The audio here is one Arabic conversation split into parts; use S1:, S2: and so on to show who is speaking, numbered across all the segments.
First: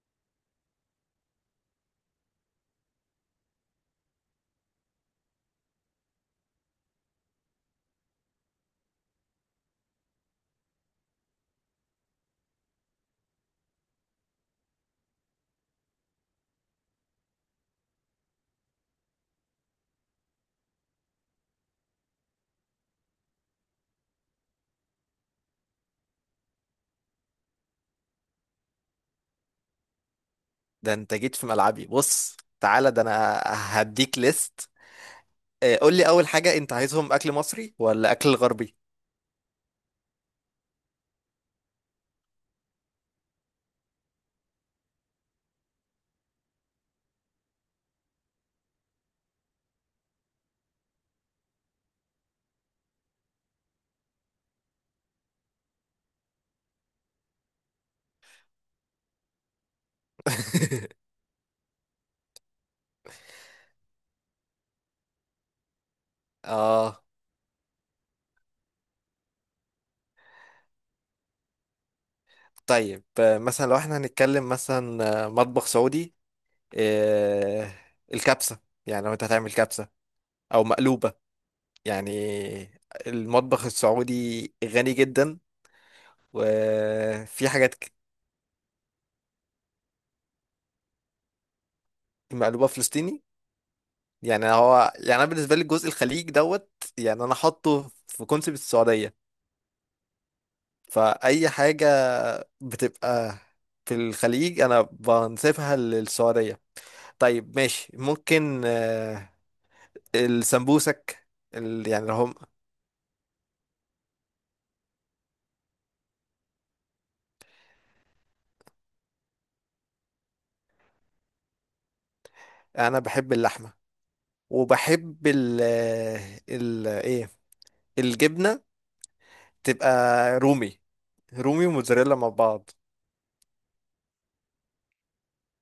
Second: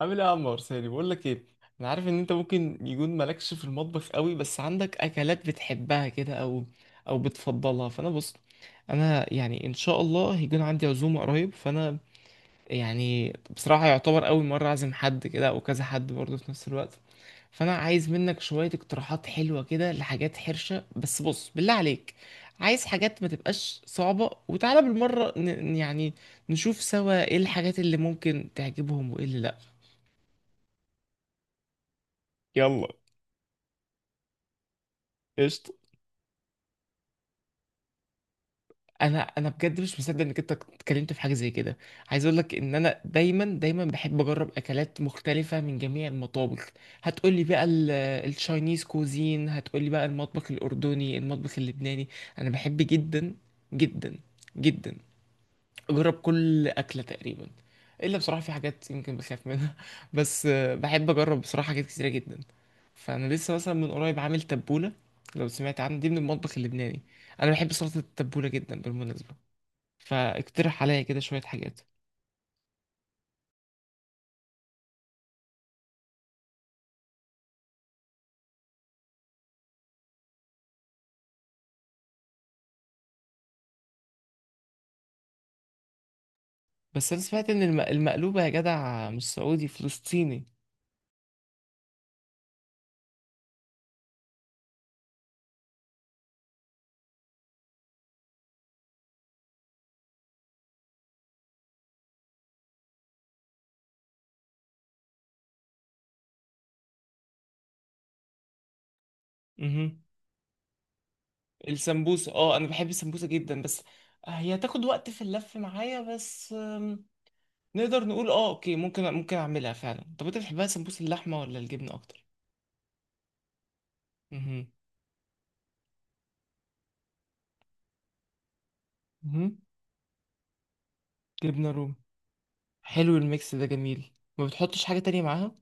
S1: عامل ايه يا عمار ساري، بقول لك ايه؟ انا عارف ان انت ممكن يكون مالكش في المطبخ قوي، بس عندك اكلات بتحبها كده او بتفضلها، فانا بص. انا يعني ان شاء الله هيكون عندي عزومه قريب، فانا يعني بصراحه يعتبر اول مره اعزم حد كده او كذا حد برضه في نفس الوقت. فانا عايز منك شويه اقتراحات حلوه كده لحاجات حرشه، بس بص بالله عليك، عايز حاجات ما تبقاش صعبه، وتعالى بالمره يعني نشوف سوا ايه الحاجات اللي ممكن تعجبهم وايه اللي لا.
S2: ده انت جيت في ملعبي، بص
S1: يلا.
S2: تعالى، ده انا هديك ليست.
S1: قشطة.
S2: آه، قول لي اول حاجة، انت عايزهم اكل مصري ولا اكل غربي؟
S1: انا بجد مش مصدق انك انت اتكلمت في حاجه زي كده. عايز اقول لك ان انا دايما دايما بحب اجرب اكلات مختلفه من جميع المطابخ. هتقول لي بقى التشاينيز كوزين، هتقول لي بقى المطبخ الاردني، المطبخ اللبناني. انا بحب جدا جدا جدا، جرب كل أكلة تقريبا، إلا بصراحة في حاجات يمكن بخاف منها بس بحب أجرب بصراحة حاجات كتيرة جدا. فأنا لسه مثلا من قريب عامل تبولة، لو سمعت عنها دي من المطبخ اللبناني.
S2: اه،
S1: أنا بحب سلطة التبولة جدا بالمناسبة، فاقترح عليا كده شوية حاجات.
S2: طيب آه، مثلا لو احنا هنتكلم مثلا آه، مطبخ سعودي، آه، الكبسة. يعني لو انت هتعمل كبسة او مقلوبة، يعني المطبخ السعودي غني جدا،
S1: بس أنا
S2: وفي
S1: سمعت إن
S2: حاجات ك-.
S1: المقلوبة يا جدع مش سعودي، فلسطيني.
S2: مقلوبة فلسطيني، يعني هو يعني انا بالنسبة لي جزء الخليج دوت، يعني انا حاطه في كونسيبت السعودية، فأي حاجة بتبقى في الخليج أنا بنسيبها للسعودية. طيب ماشي، ممكن آه،
S1: امم.
S2: السمبوسك، ال... يعني لو
S1: السمبوسة،
S2: هم.
S1: اه أنا بحب السمبوسة جدا، بس هي تاخد وقت في اللف معايا. بس نقدر نقول اه اوكي، ممكن اعملها فعلا. طب انت بتحبها سمبوسة اللحمة ولا الجبنة اكتر؟
S2: أنا بحب اللحمة،
S1: امم.
S2: وبحب ال... آه، ال... إيه، الجبنة.
S1: مهم.
S2: تبقى رومي، رومي
S1: جبنة رومي.
S2: وموتزاريلا مع بعض.
S1: حلو، الميكس ده جميل، ما بتحطش حاجة تانية معاها؟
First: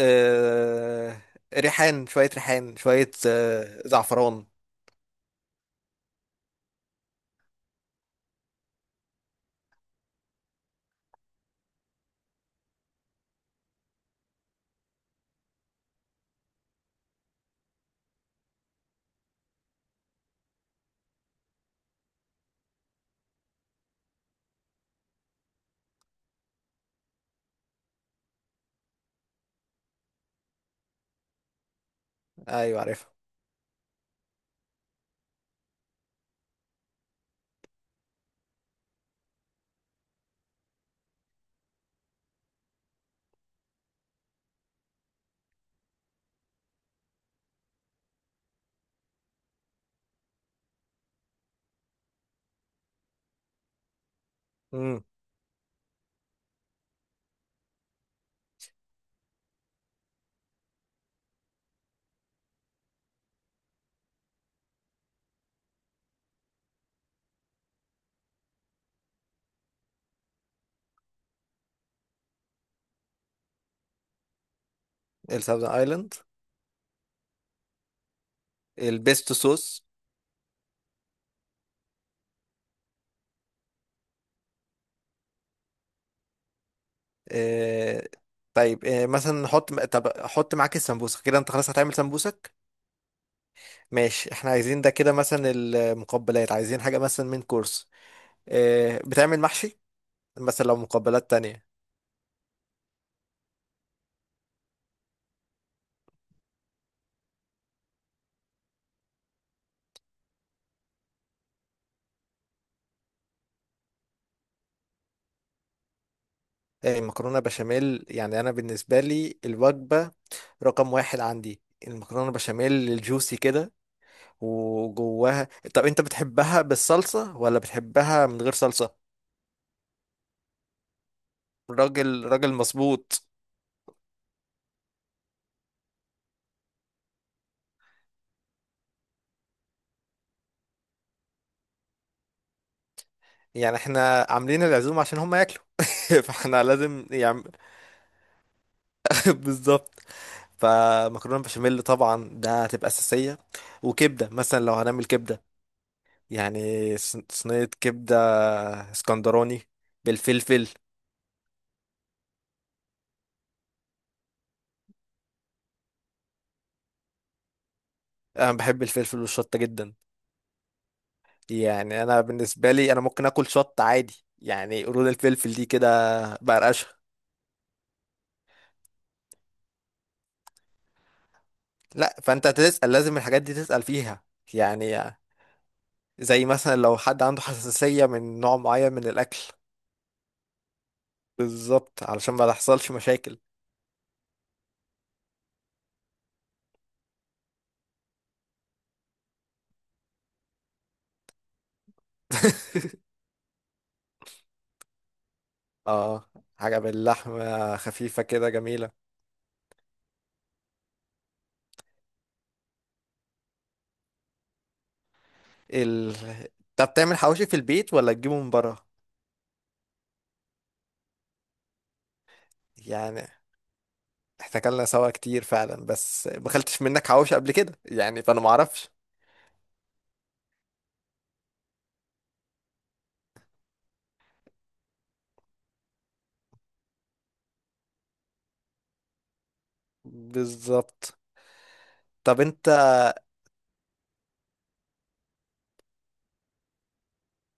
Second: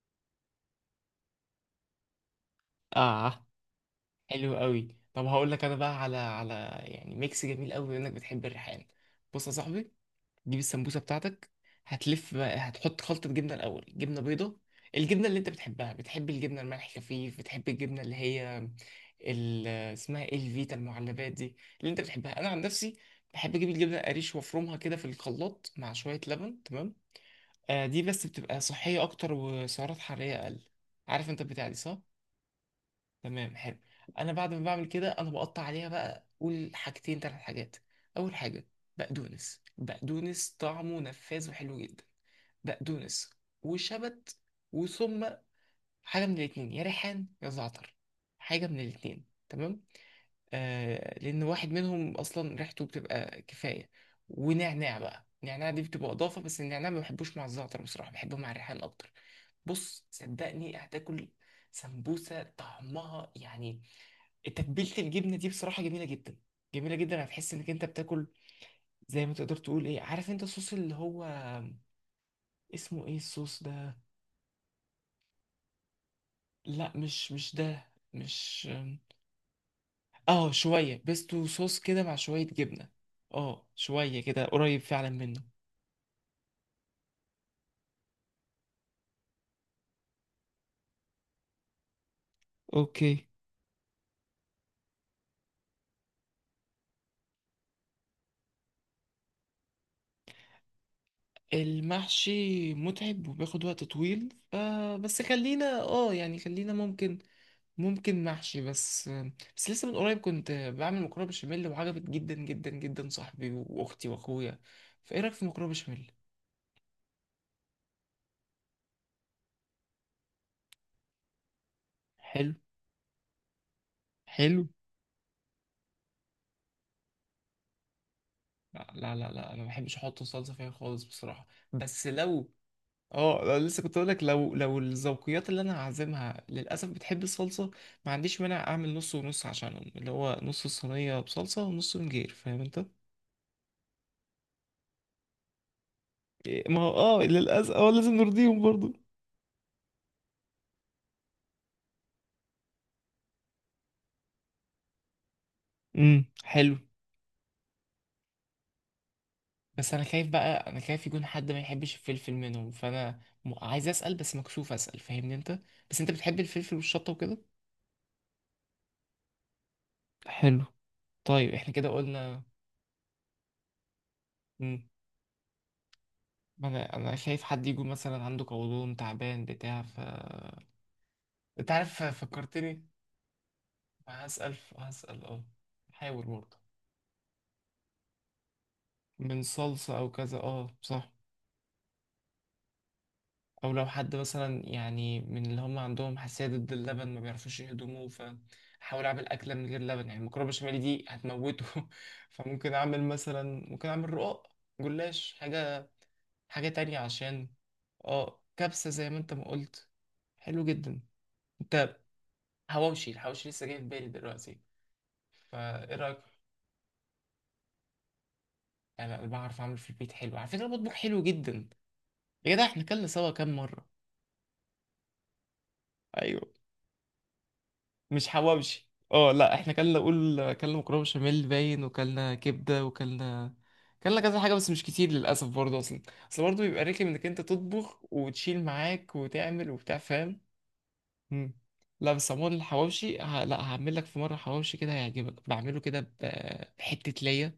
S2: آه، ريحان، شوية ريحان، شوية
S1: اه،
S2: آه، زعفران.
S1: حلو قوي. طب هقول لك انا بقى على يعني ميكس جميل قوي انك بتحب الريحان. بص يا صاحبي، تجيب السمبوسه بتاعتك، هتحط خلطه جبنه الاول، جبنه بيضه، الجبنه اللي انت بتحبها، بتحب الجبنه الملح خفيف، بتحب الجبنه اللي هي اسمها ايه؟ الفيتا المعلبات دي اللي انت بتحبها. انا عن نفسي بحب اجيب الجبنه القريش وافرمها كده في الخلاط مع شويه لبن، تمام؟ آه، دي بس بتبقى صحيه اكتر وسعرات حراريه اقل. عارف انت البتاع دي، صح؟
S2: أيوة عارفها.
S1: تمام، حلو. انا بعد ما بعمل كده، انا بقطع عليها بقى، قول حاجتين ثلاث حاجات. اول حاجه، بقدونس. بقدونس طعمه نفاذ وحلو جدا. بقدونس وشبت، وثم حاجه من الاتنين، يا ريحان يا زعتر. حاجه من الاتنين، تمام. آه، لان واحد منهم اصلا ريحته بتبقى كفايه. ونعناع
S2: مم.
S1: بقى، النعناع دي بتبقى اضافه، بس النعناع ما بحبوش مع الزعتر بصراحه، بحبه مع الريحان اكتر. بص صدقني، هتاكل سمبوسه طعمها يعني، تتبيله الجبنه دي بصراحه جميله جدا، جميله جدا، هتحس انك انت بتاكل زي ما تقدر تقول ايه، عارف انت الصوص اللي هو اسمه ايه الصوص ده؟
S2: الساوزن ايلاند.
S1: لا، مش ده. مش.
S2: البيستو صوص.
S1: اه شويه بيستو صوص كده مع شويه جبنه، اه شويه كده قريب فعلا منه.
S2: آه، طيب آه، مثلا نحط، طب احط معاك السمبوسه كده، انت خلاص هتعمل سمبوسك.
S1: اوكي.
S2: ماشي، احنا عايزين ده كده مثلا المقبلات، عايزين حاجه مثلا من كورس آه، بتعمل محشي مثلا، لو مقبلات تانية.
S1: المحشي متعب وبياخد وقت طويل. آه بس خلينا اه يعني خلينا ممكن، محشي. بس لسه من قريب كنت بعمل مكرونه بشاميل وعجبت جدا جدا جدا صاحبي واختي واخويا، فايه رايك في مكرونه بشاميل؟
S2: آه، مكرونه بشاميل، يعني انا بالنسبه لي الوجبه رقم واحد عندي المكرونه
S1: حلو،
S2: بشاميل الجوسي كده
S1: حلو.
S2: وجواها. طب انت بتحبها بالصلصه ولا بتحبها من غير
S1: لا،
S2: صلصه؟
S1: لا، لا، لا. انا ما بحبش احط صلصه فيها خالص بصراحه. بس
S2: راجل
S1: لو،
S2: راجل، مظبوط.
S1: اه لا، لسه كنت اقول لك، لو الذوقيات اللي انا هعزمها للاسف بتحب الصلصه، ما عنديش مانع اعمل نص ونص عشانهم، اللي هو نص الصينيه بصلصه ونص من غير، فاهم انت؟
S2: يعني احنا عاملين العزومة عشان هم ياكلوا، فاحنا
S1: إيه، ما هو
S2: لازم
S1: اه
S2: يعني.
S1: للاسف اه لازم نرضيهم برضو.
S2: بالظبط. فمكرونة بشاميل طبعا ده هتبقى أساسية، وكبدة مثلا لو هنعمل كبدة،
S1: امم، حلو.
S2: يعني صينية كبدة اسكندراني
S1: بس انا خايف
S2: بالفلفل.
S1: بقى، انا خايف يكون حد ما يحبش الفلفل منهم، فانا عايز اسال بس مكسوف اسال، فاهمني انت؟ بس انت بتحب الفلفل والشطه وكده؟
S2: أنا بحب الفلفل والشطة جدا.
S1: حلو. طيب احنا كده
S2: يعني أنا
S1: قلنا.
S2: بالنسبة لي أنا ممكن آكل شطة عادي،
S1: مم.
S2: يعني قرود الفلفل دي كده
S1: ما انا
S2: بقرقشها.
S1: انا خايف حد يكون مثلا عنده قولون تعبان بتاع، ف انت عارف
S2: لا فأنت
S1: فكرتني.
S2: تسأل، لازم الحاجات دي تسأل فيها،
S1: هسال
S2: يعني
S1: هسال اه. حاول
S2: زي
S1: برضه.
S2: مثلا لو حد عنده حساسية من نوع معين من الأكل.
S1: من صلصه او كذا، اه صح.
S2: بالظبط، علشان ما تحصلش مشاكل.
S1: او لو حد مثلا يعني من اللي هم عندهم حساسيه ضد اللبن، ما بيعرفوش يهضموه، فحاول اعمل اكله من غير لبن يعني، المكرونه بشاميل دي هتموته فممكن اعمل مثلا، ممكن اعمل رقاق، جلاش، حاجه،
S2: اه،
S1: حاجه
S2: حاجة
S1: تانية عشان.
S2: باللحمة خفيفة
S1: اه
S2: كده
S1: كبسه
S2: جميلة.
S1: زي ما انت ما قلت، حلو جدا. انت، حواوشي. الحواوشي لسه جاي في بالي دلوقتي، فايه
S2: ال...
S1: رايك؟
S2: طب بتعمل حواوشي في البيت ولا تجيبه من بره؟
S1: يعني انا بعرف اعمل في البيت حلو على فكره، بطبخ حلو جدا. يا جدع احنا كلنا
S2: يعني
S1: سوا كام مره.
S2: احنا اكلنا سوا كتير فعلا، بس ما
S1: ايوه.
S2: اكلتش منك حواوشي قبل كده يعني،
S1: مش
S2: فانا ما
S1: حواوشي،
S2: اعرفش.
S1: اه لا احنا كلنا، قول، كلنا مكرونه بشاميل باين، وكلنا كبده، وكلنا كذا حاجه، بس مش كتير للاسف برضه اصلا. اصل برضه بيبقى رخم انك انت تطبخ وتشيل معاك وتعمل وبتاع، فاهم؟
S2: بالظبط.
S1: مم. لا بس
S2: طب
S1: عموما
S2: انت.
S1: الحواوشي لا، هعمل لك في مره حواوشي كده هيعجبك، بعمله كده بحته ليا.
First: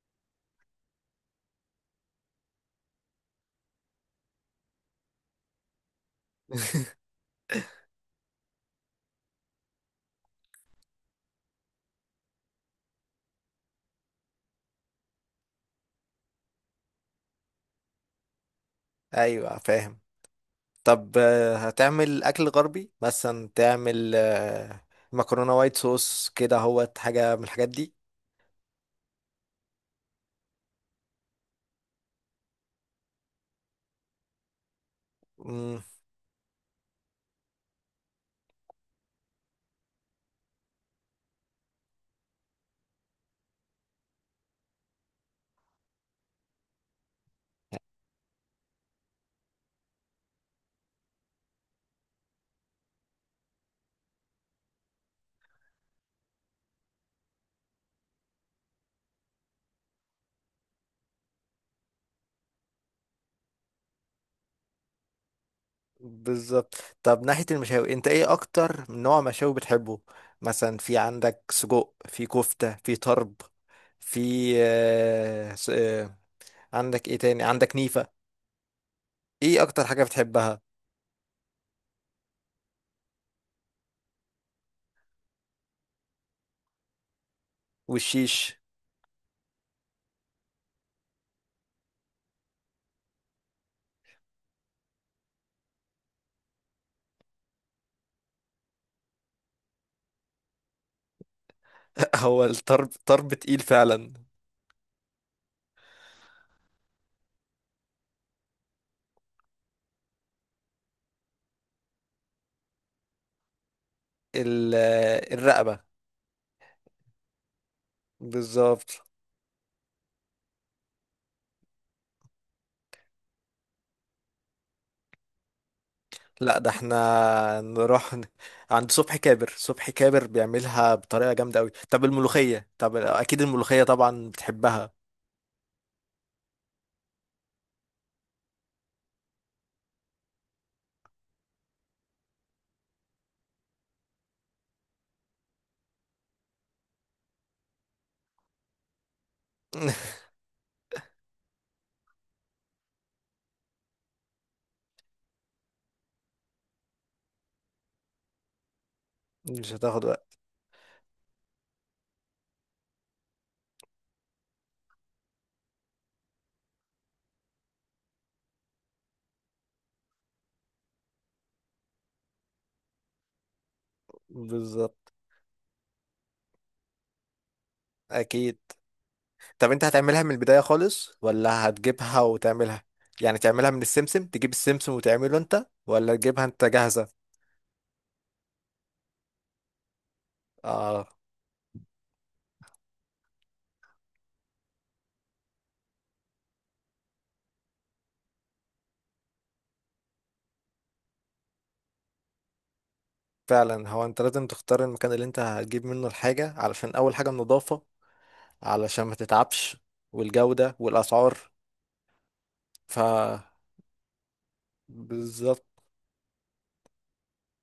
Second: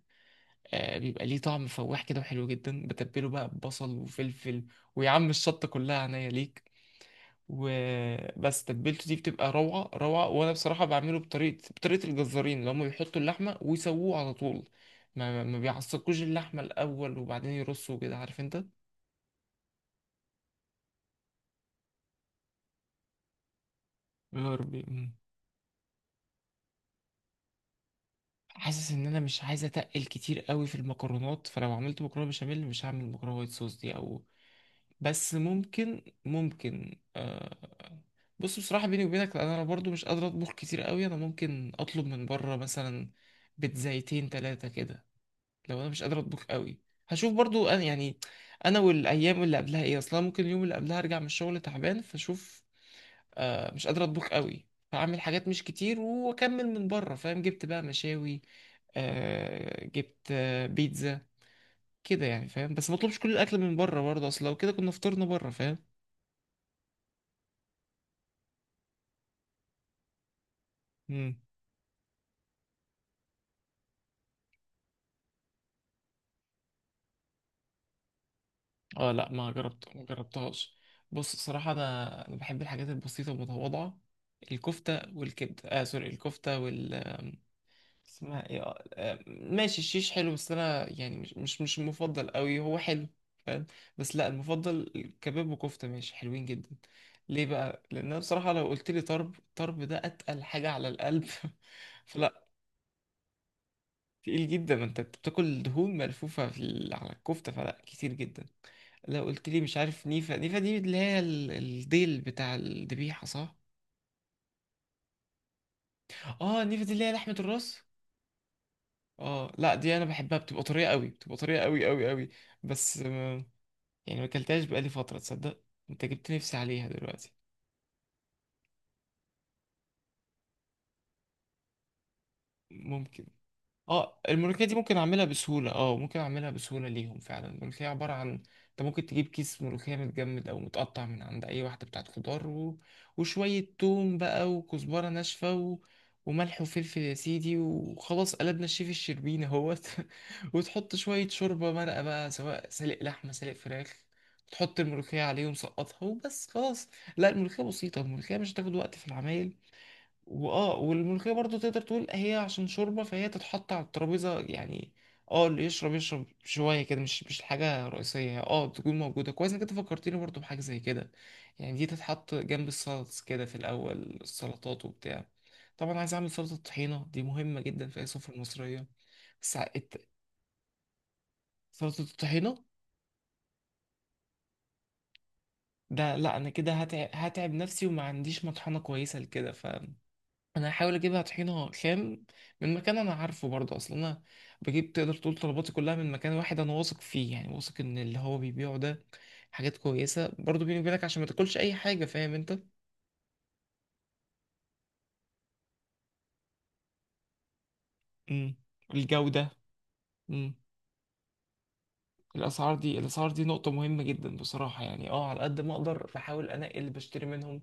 S1: آه، بيبقى ليه طعم فواح كده وحلو جدا، بتبله بقى ببصل وفلفل، ويا عم الشطه كلها عينيا ليك. وبس تتبيلته دي بتبقى روعة روعة، وأنا بصراحة بعمله بطريقة الجزارين اللي هم بيحطوا اللحمة ويسووه على طول، ما بيعصقوش اللحمة الأول وبعدين يرصوا كده، عارف أنت؟
S2: ايوه فاهم. طب آه، هتعمل اكل غربي، مثلا تعمل
S1: يا
S2: آه،
S1: ربي. مم.
S2: مكرونة وايت صوص كده، هو حاجة من الحاجات دي.
S1: حاسس إن أنا مش عايز أتقل كتير قوي في المكرونات، فلو عملت مكرونة بشاميل مش هعمل مكرونة وايت صوص دي، أو، بس
S2: مم.
S1: ممكن آه. بص بصراحة بيني وبينك، لأن أنا برضو مش قادر أطبخ كتير قوي، أنا ممكن أطلب من بره مثلا بيتزايتين تلاتة كده، لو انا مش قادر اطبخ قوي. هشوف برضو انا يعني، انا والايام اللي قبلها ايه اصلا، ممكن اليوم اللي قبلها ارجع من الشغل تعبان، فاشوف آه مش قادر اطبخ قوي، فاعمل حاجات مش كتير واكمل من بره، فاهم؟ جبت بقى مشاوي، آه جبت آه بيتزا كده يعني، فاهم؟ بس ما اطلبش كل الاكل من بره برضه، اصل لو كده كنا فطرنا بره، فاهم؟
S2: بالظبط. طب ناحية المشاوي، انت ايه اكتر نوع مشاوي بتحبه؟ مثلا في
S1: امم.
S2: عندك سجق، في كفتة، في طرب، في آه، عندك ايه تاني؟ عندك نيفة.
S1: اه لا ما
S2: ايه اكتر
S1: جربت، ما
S2: حاجة بتحبها؟
S1: جربتهاش. بص الصراحه انا بحب الحاجات البسيطه المتواضعه، الكفته والكبده، اه سوري، الكفته وال، اسمها
S2: والشيش.
S1: ايه؟ آه، آه، ماشي الشيش حلو، بس انا يعني مش المفضل قوي، هو حلو، فاهم؟ بس لا، المفضل كباب وكفته، ماشي، حلوين جدا. ليه بقى؟ لان انا بصراحه لو قلت لي طرب، طرب ده اتقل حاجه على القلب
S2: هو
S1: فلا.
S2: الطرب طرب تقيل فعلا.
S1: تقيل جدا، ما انت بتاكل دهون ملفوفه في على الكفته، فلا كتير جدا. لو قلت لي مش عارف نيفه، نيفه دي اللي هي الديل بتاع الذبيحه، صح؟
S2: ال- آه، الرقبة.
S1: اه نيفه دي اللي هي لحمه الراس؟
S2: بالظبط.
S1: اه لا دي انا بحبها، بتبقى طريه قوي، بتبقى طريه قوي قوي قوي. بس آه، يعني ما اكلتهاش بقالي فتره، تصدق؟ انت جبت نفسي
S2: لا ده
S1: عليها دلوقتي.
S2: احنا نروح عند صبحي كابر، صبحي كابر بيعملها بطريقة جامدة قوي. طب الملوخية، طب
S1: ممكن.
S2: اكيد الملوخية
S1: اه
S2: طبعا
S1: الملوخية دي
S2: بتحبها.
S1: ممكن اعملها بسهولة، اه ممكن اعملها بسهولة ليهم فعلا. الملوخية عبارة عن، انت ممكن تجيب كيس ملوخية متجمد او متقطع من عند اي واحدة بتاعت خضار وشوية توم بقى وكزبرة ناشفة وملح وفلفل يا سيدي، وخلاص قلبنا الشيف الشربيني اهوت وتحط شوية شوربة مرقة بقى، سواء سلق لحمة سلق فراخ، تحط الملوخية عليهم سقطها وبس خلاص. لا الملوخية بسيطة، الملوخية مش هتاخد وقت في العمايل.
S2: مش هتاخد.
S1: واه والملوخية برضو تقدر تقول هي عشان شوربة، فهي تتحط على الترابيزة يعني، اه اللي يشرب يشرب شوية كده، مش حاجة رئيسية، اه تكون موجودة كويس، انك انت فكرتني برضو بحاجة زي كده. يعني دي تتحط جنب السلطس كده في الأول، السلطات
S2: بالظبط.
S1: وبتاع. طبعا عايز أعمل سلطة طحينة، دي مهمة جدا في أي سفرة
S2: اكيد.
S1: مصرية. بس
S2: طب انت هتعملها من البداية خالص ولا
S1: سلطة
S2: هتجيبها
S1: الطحينة؟
S2: وتعملها؟ يعني تعملها من السمسم، تجيب السمسم وتعمله انت،
S1: ده
S2: ولا
S1: لا،
S2: تجيبها
S1: أنا
S2: انت
S1: كده
S2: جاهزة؟
S1: هتعب نفسي، وما عنديش مطحنة كويسة لكده. انا هحاول
S2: اه.
S1: اجيبها طحينه خام من مكان انا عارفه برضه اصلا، انا بجيب، تقدر تقول طلباتي كلها من مكان واحد انا واثق فيه، يعني واثق ان اللي هو بيبيعه ده حاجات كويسه برضه بيني وبينك، عشان ما تاكلش اي حاجه، فاهم انت؟
S2: فعلا، هو انت لازم تختار المكان اللي انت هتجيب منه الحاجة، علشان اول حاجة النظافة،
S1: امم.
S2: علشان ما
S1: الجوده.
S2: تتعبش.
S1: امم.
S2: والجودة والاسعار.
S1: الاسعار دي
S2: ف
S1: الاسعار دي نقطه مهمه جدا بصراحه، يعني اه على قد
S2: بالظبط.
S1: ما اقدر بحاول انقي اللي بشتري منهم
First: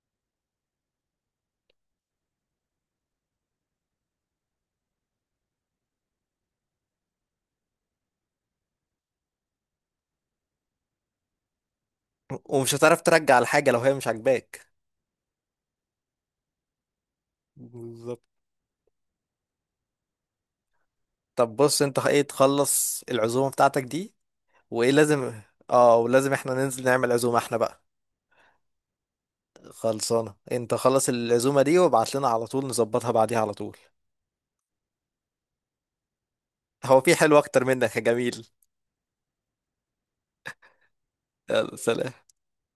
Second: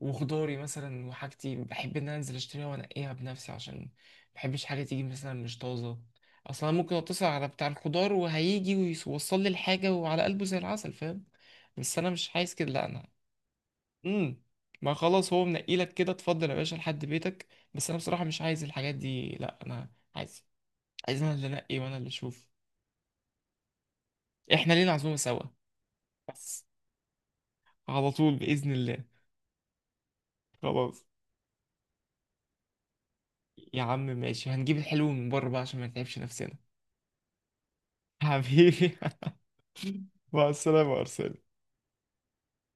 S1: وخضاري مثلا وحاجتي. بحب ان انا انزل اشتريها وانقيها بنفسي، عشان ما بحبش حاجه تيجي مثلا مش طازه. اصلا ممكن اتصل على بتاع الخضار وهيجي ويوصل لي الحاجه وعلى قلبه زي العسل، فاهم؟ بس انا مش عايز كده،
S2: ومش
S1: لا
S2: هتعرف
S1: انا.
S2: ترجع الحاجة لو هي مش
S1: امم.
S2: عاجباك.
S1: ما خلاص هو منقي لك كده، اتفضل يا باشا لحد بيتك. بس انا
S2: بالظبط.
S1: بصراحه مش عايز الحاجات دي، لا انا عايز، عايز انا اللي
S2: طب
S1: انقي
S2: بص
S1: وانا
S2: انت
S1: اللي
S2: ايه
S1: اشوف.
S2: تخلص العزومة بتاعتك دي،
S1: احنا
S2: وايه
S1: لينا عزومه سوا.
S2: لازم. اه، ولازم احنا
S1: بس
S2: ننزل نعمل عزومة احنا بقى.
S1: على طول باذن الله.
S2: خلصانة، انت
S1: خلاص.
S2: خلص العزومة دي وابعت لنا على طول نظبطها بعديها على طول.
S1: يا عم ماشي، هنجيب الحلو من بره بقى عشان ما نتعبش نفسنا.
S2: هو في حلو اكتر منك يا جميل؟
S1: حبيبي. مع السلامة، أرسل.
S2: يلا سلام.